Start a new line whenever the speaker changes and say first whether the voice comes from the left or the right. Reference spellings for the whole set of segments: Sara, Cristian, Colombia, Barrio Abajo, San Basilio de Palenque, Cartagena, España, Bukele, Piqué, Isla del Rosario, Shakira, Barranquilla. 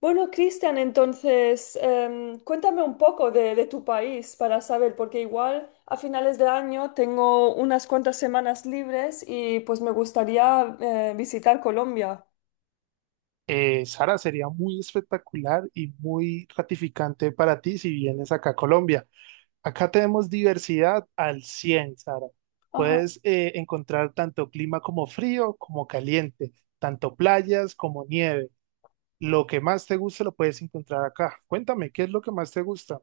left: Bueno, Cristian, entonces, cuéntame un poco de tu país para saber, porque igual a finales de año tengo unas cuantas semanas libres y pues me gustaría visitar Colombia.
right: Sara, sería muy espectacular y muy gratificante para ti si vienes acá a Colombia. Acá tenemos diversidad al 100, Sara. Puedes encontrar tanto clima como frío, como caliente, tanto playas como nieve. Lo que más te guste lo puedes encontrar acá. Cuéntame, ¿qué es lo que más te gusta?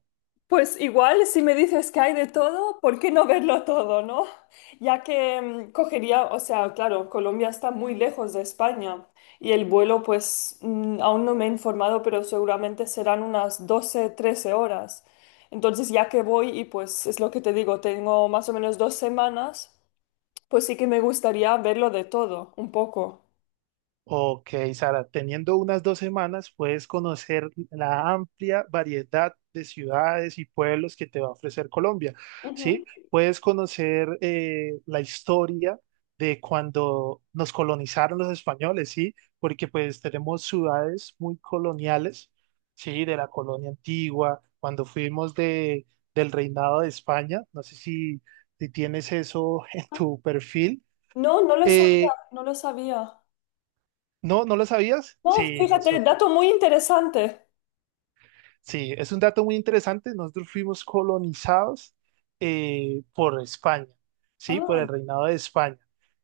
left: Pues igual, si me dices que hay de todo, ¿por qué no verlo todo, no? Ya que cogería, o sea, claro, Colombia está muy lejos de España y el vuelo, pues aún no me he informado, pero seguramente serán unas 12, 13 horas. Entonces, ya que voy y pues es lo que te digo, tengo más o menos 2 semanas, pues sí que me gustaría verlo de todo, un poco.
right: Ok, Sara, teniendo unas 2 semanas puedes conocer la amplia variedad de ciudades y pueblos que te va a ofrecer Colombia,
left: Ujú.
right: ¿sí? Puedes conocer la historia de cuando nos colonizaron los españoles, ¿sí? Porque pues tenemos ciudades muy coloniales, ¿sí? De la colonia antigua, cuando fuimos del reinado de España, no sé si tienes eso en tu perfil.
left: No, no lo sabía,
right: Eh,
left: no lo sabía.
right: ¿No, no lo sabías?
left: No,
right: Sí,
left: fíjate,
right: nosotros.
left: dato muy interesante.
right: Sí, es un dato muy interesante. Nosotros fuimos colonizados por España, ¿sí? Por el
left: Ah,
right: reinado de España.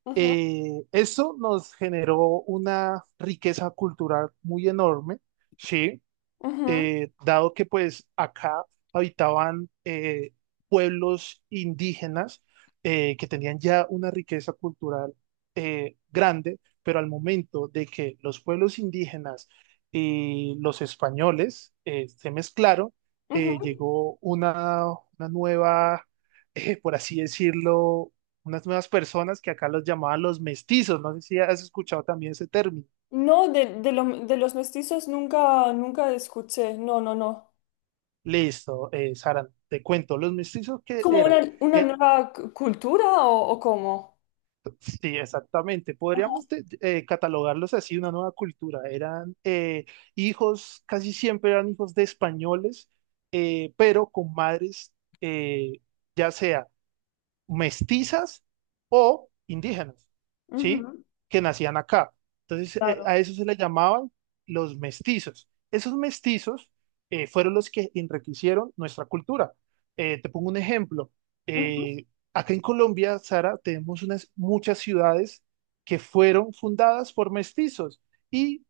left: ujú,
right: Esto nos generó una riqueza cultural muy enorme, ¿sí?
left: ujú.
right: Dado que pues acá habitaban pueblos indígenas que tenían ya una riqueza cultural grande, pero al momento de que los pueblos indígenas y los españoles se mezclaron,
left: Ujú.
right: llegó una nueva, por así decirlo, unas nuevas personas que acá los llamaban los mestizos. No sé si has escuchado también ese término.
left: No, de los mestizos nunca, nunca escuché. No, no, no.
right: Listo, Sara, te cuento, los mestizos que
left: ¿Como
right: eran,
left: una
right: eh,
left: nueva cultura o cómo?
right: sí, exactamente,
left: Ajá.
right: podríamos catalogarlos así, una nueva cultura, eran hijos, casi siempre eran hijos de españoles, pero con madres, eh, ya sea mestizas o indígenas, ¿sí?
left: Ujú.
right: Que nacían acá. Entonces,
left: Claro.
right: a eso se le llamaban los mestizos. Esos mestizos fueron los que enriquecieron nuestra cultura. Te pongo un ejemplo.
left: Ujú.
right: Eh, Acá en Colombia, Sara, tenemos unas, muchas ciudades que fueron fundadas por mestizos. Y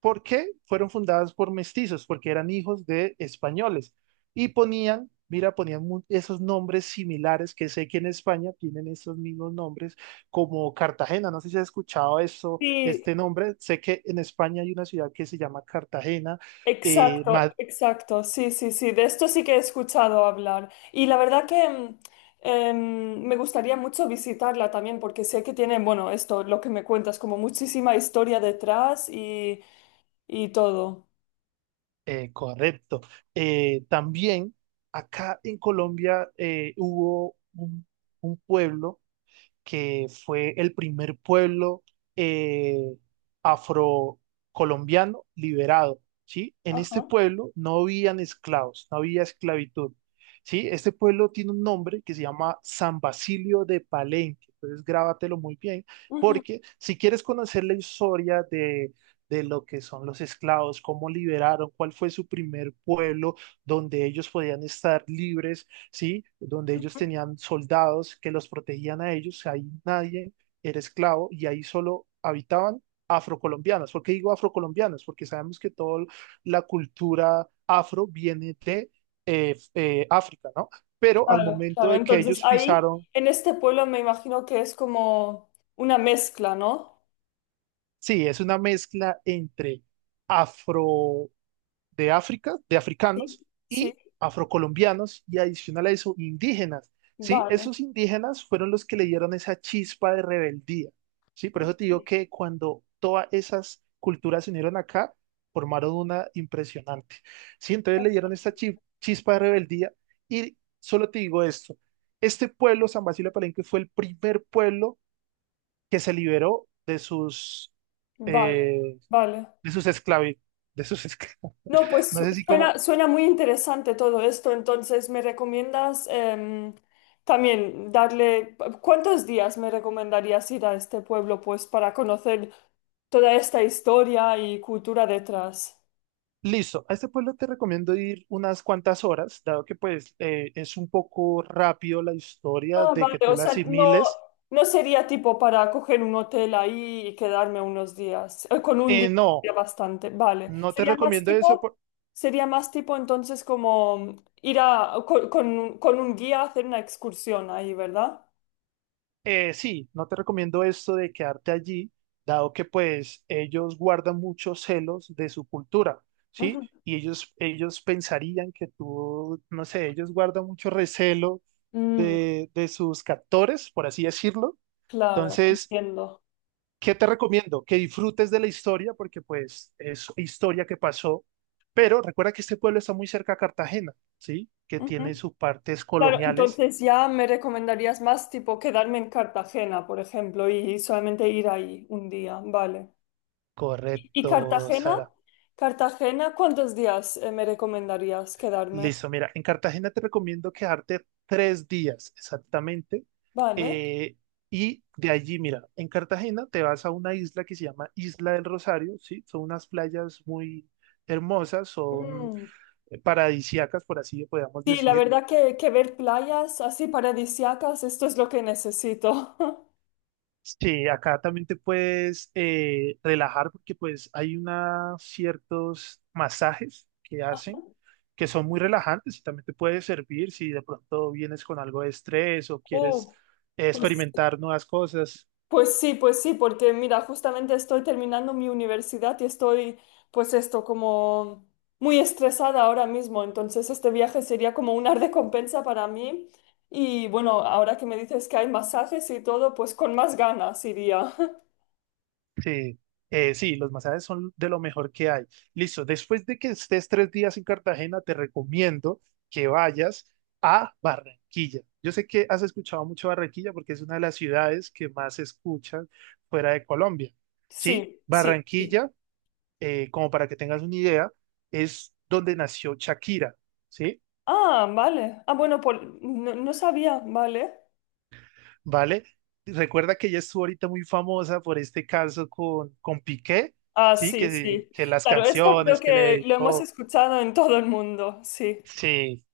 right: ¿por qué fueron fundadas por mestizos? Porque eran hijos de españoles y ponían, mira, esos nombres similares que sé que en España tienen esos mismos nombres, como Cartagena. No sé si has escuchado eso,
left: Sí,
right: este nombre. Sé que en España hay una ciudad que se llama Cartagena. eh,
left: exacto,
right: Ma-
left: exacto. Sí, sí, sí. De esto sí que he escuchado hablar. Y la verdad que me gustaría mucho visitarla también porque sé que tiene, bueno, esto, lo que me cuentas, como muchísima historia detrás y todo.
right: Correcto. También acá en Colombia hubo un pueblo que fue el primer pueblo eh, afrocolombiano liberado, ¿sí? En este
left: Ajá.
right: pueblo no habían esclavos, no había esclavitud, ¿sí? Este pueblo tiene un nombre que se llama San Basilio de Palenque, entonces grábatelo muy bien,
left: Ujú.
right: porque si quieres conocer la historia de... De lo que son los esclavos, cómo liberaron, cuál fue su primer pueblo donde ellos podían estar libres, ¿sí? Donde ellos
left: Ujú.
right: tenían soldados que los protegían a ellos, ahí nadie era esclavo y ahí solo habitaban afrocolombianos. ¿Por qué digo afrocolombianos? Porque sabemos que toda la cultura afro viene de África, ¿no? Pero al
left: Claro,
right: momento
left: claro.
right: de que
left: Entonces
right: ellos
left: ahí,
right: pisaron,
left: en este pueblo me imagino que es como una mezcla, ¿no?
right: sí, es una mezcla entre afro de África, de
left: Sí.
right: africanos
left: Sí,
right: y afrocolombianos y adicional a eso, indígenas, ¿sí?
left: vale.
right: Esos indígenas fueron los que le dieron esa chispa de rebeldía, ¿sí? Por eso te digo que cuando todas esas culturas se unieron acá, formaron una impresionante, ¿sí? Entonces le dieron esta chispa de rebeldía y solo te digo esto, este pueblo, San Basilio de Palenque, fue el primer pueblo que se liberó de sus,
left: Vale,
right: eh,
left: vale.
right: de sus de sus esclavos.
left: No, pues
right: No sé si como.
left: suena, suena muy interesante todo esto, entonces me recomiendas también darle, ¿cuántos días me recomendarías ir a este pueblo pues para conocer toda esta historia y cultura detrás?
right: Listo, a este pueblo te recomiendo ir unas cuantas horas, dado que pues es un poco rápido la historia
left: Ah,
right: de
left: vale,
right: que tú
left: o
right: la
left: sea, no,
right: asimiles.
left: no sería tipo para coger un hotel ahí y quedarme unos días. Con un día
right: No,
left: sería bastante, vale.
right: no te recomiendo eso,
left: Sería más tipo entonces como ir a, con un guía a hacer una excursión ahí, ¿verdad?
right: sí, no te recomiendo esto de quedarte allí, dado que pues ellos guardan muchos celos de su cultura, ¿sí?
left: Ujú.
right: Y ellos pensarían que tú, no sé, ellos guardan mucho recelo
left: Mm,
right: de sus captores, por así decirlo.
left: claro,
right: Entonces...
left: entiendo.
right: ¿Qué te recomiendo? Que disfrutes de la historia porque pues es historia que pasó, pero recuerda que este pueblo está muy cerca a Cartagena, ¿sí? Que
left: Ujú.
right: tiene sus partes
left: Claro,
right: coloniales.
left: entonces ya me recomendarías más tipo quedarme en Cartagena, por ejemplo, y solamente ir ahí un día, vale. ¿Y
right: Correcto,
left: Cartagena?
right: Sara.
left: Cartagena, ¿cuántos días me recomendarías quedarme?
right: Listo, mira, en Cartagena te recomiendo quedarte 3 días exactamente.
left: Vale.
right: eh, y de allí, mira, en Cartagena te vas a una isla que se llama Isla del Rosario, ¿sí? Son unas playas muy hermosas, son
left: Mm.
right: paradisíacas, por así podemos
left: Sí, la
right: decir.
left: verdad que ver playas así paradisíacas, esto es lo que necesito.
right: Sí, acá también te puedes relajar porque pues hay una, ciertos masajes que hacen que son muy relajantes y también te puede servir si de pronto vienes con algo de estrés o
left: Uh,
right: quieres
left: pues,
right: experimentar nuevas cosas.
left: pues sí, porque mira, justamente estoy terminando mi universidad y estoy, pues esto, como muy estresada ahora mismo. Entonces este viaje sería como una recompensa para mí. Y bueno, ahora que me dices que hay masajes y todo, pues con más ganas iría.
right: Sí, sí, los masajes son de lo mejor que hay. Listo, después de que estés 3 días en Cartagena, te recomiendo que vayas a Barranquilla. Yo sé que has escuchado mucho Barranquilla porque es una de las ciudades que más se escuchan fuera de Colombia. Sí,
left: Sí, sí, sí.
right: Barranquilla, como para que tengas una idea, es donde nació Shakira, ¿sí?
left: Ah, vale. Ah, bueno, no, no sabía, vale.
right: ¿Vale? Recuerda que ella estuvo ahorita muy famosa por este caso con Piqué,
left: Ah,
right: ¿sí?
left: sí, sí.
right: Que las
left: Claro, esto creo
right: canciones que le
left: que lo hemos
right: dedicó.
left: escuchado en todo el mundo, sí.
right: Sí,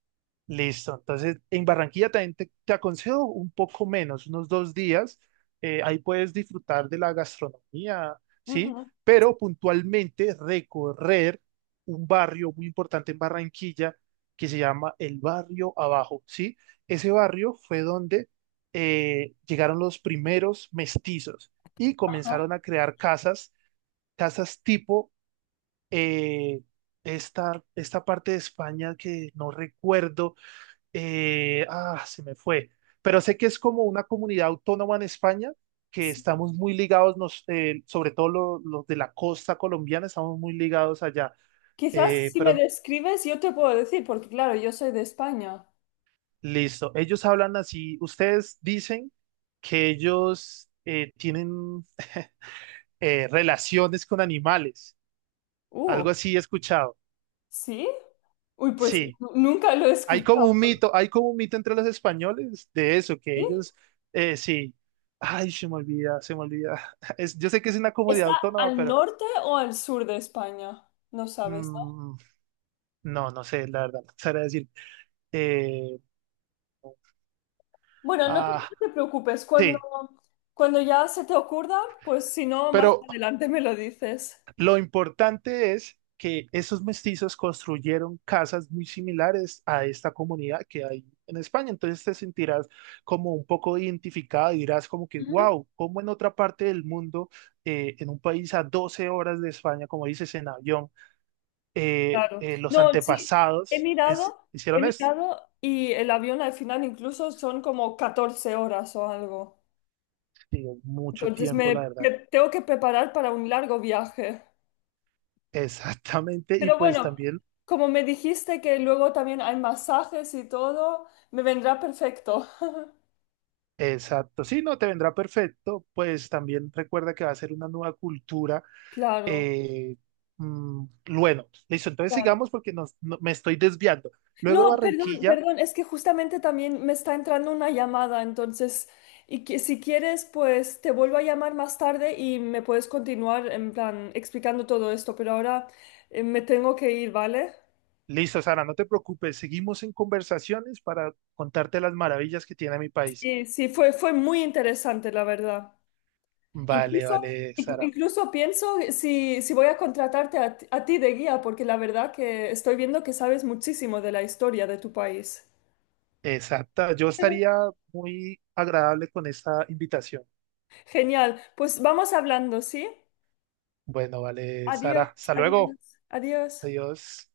right: listo. Entonces, en Barranquilla también te aconsejo un poco menos, unos 2 días. Ahí puedes disfrutar de la gastronomía, ¿sí?
left: Ujú,
right: Pero puntualmente recorrer un barrio muy importante en Barranquilla que se llama el Barrio Abajo, ¿sí? Ese barrio fue donde llegaron los primeros mestizos y
left: ajá,
right: comenzaron a crear casas, casas tipo eh, esta parte de España que no recuerdo se me fue. Pero sé que es como una comunidad autónoma en España, que
left: sí.
right: estamos muy ligados, sobre todo los de la costa colombiana, estamos muy ligados allá.
left: Quizás si me
right: Pero
left: describes yo te puedo decir, porque claro, yo soy de España.
right: listo, ellos hablan así, ustedes dicen que ellos tienen relaciones con animales,
left: Uh,
right: algo así he escuchado.
left: ¿Sí? Uy, pues
right: Sí.
left: nunca lo he
right: Hay
left: escuchado,
right: como un mito, hay como un mito entre los españoles de eso, que
left: ¿sí?
right: ellos, sí, ay, se me olvida, se me olvida. Es, yo sé que es una comunidad
left: ¿Está
right: autónoma,
left: al
right: pero
left: norte o al sur de España? No sabes.
right: mm, no, no sé, la verdad, no sabría decir. Eh,
left: Bueno,
right: ah,
left: no te preocupes, cuando,
right: sí,
left: cuando ya se te ocurra, pues si no, más
right: pero
left: adelante me lo dices.
right: lo importante es que esos mestizos construyeron casas muy similares a esta comunidad que hay en España. Entonces te sentirás como un poco identificado y dirás como que,
left: Ujú.
right: wow, como en otra parte del mundo, en un país a 12 horas de España, como dices en avión,
left: Claro.
right: los
left: No, sí,
right: antepasados
left: he
right: hicieron esto.
left: mirado y el avión al final incluso son como 14 horas o algo.
right: Sí, mucho
left: Entonces
right: tiempo, la
left: me
right: verdad.
left: tengo que preparar para un largo viaje.
right: Exactamente. Y
left: Pero
right: pues
left: bueno,
right: también...
left: como me dijiste que luego también hay masajes y todo, me vendrá perfecto.
right: Exacto, sí, no, te vendrá perfecto, pues también recuerda que va a ser una nueva cultura.
left: Claro,
right: Eh, mm, bueno, listo, entonces
left: claro.
right: sigamos porque me estoy desviando. Luego
left: No, perdón,
right: Barranquilla,
left: perdón, es que justamente también me está entrando una llamada, entonces, y que si quieres, pues te vuelvo a llamar más tarde y me puedes continuar en plan explicando todo esto, pero ahora me tengo que ir, ¿vale?
right: listo, Sara, no te preocupes, seguimos en conversaciones para contarte las maravillas que tiene mi país.
left: Sí, fue, fue muy interesante, la verdad.
right: Vale,
left: Incluso,
right: vale, Sara.
left: incluso pienso si, si voy a contratarte ti a ti de guía, porque la verdad que estoy viendo que sabes muchísimo de la historia de tu país.
right: Exacta, yo estaría muy agradable con esta invitación.
left: Genial, pues vamos hablando, ¿sí?
right: Bueno, vale, Sara,
left: Adiós,
right: hasta luego.
left: adiós, adiós.
right: Adiós.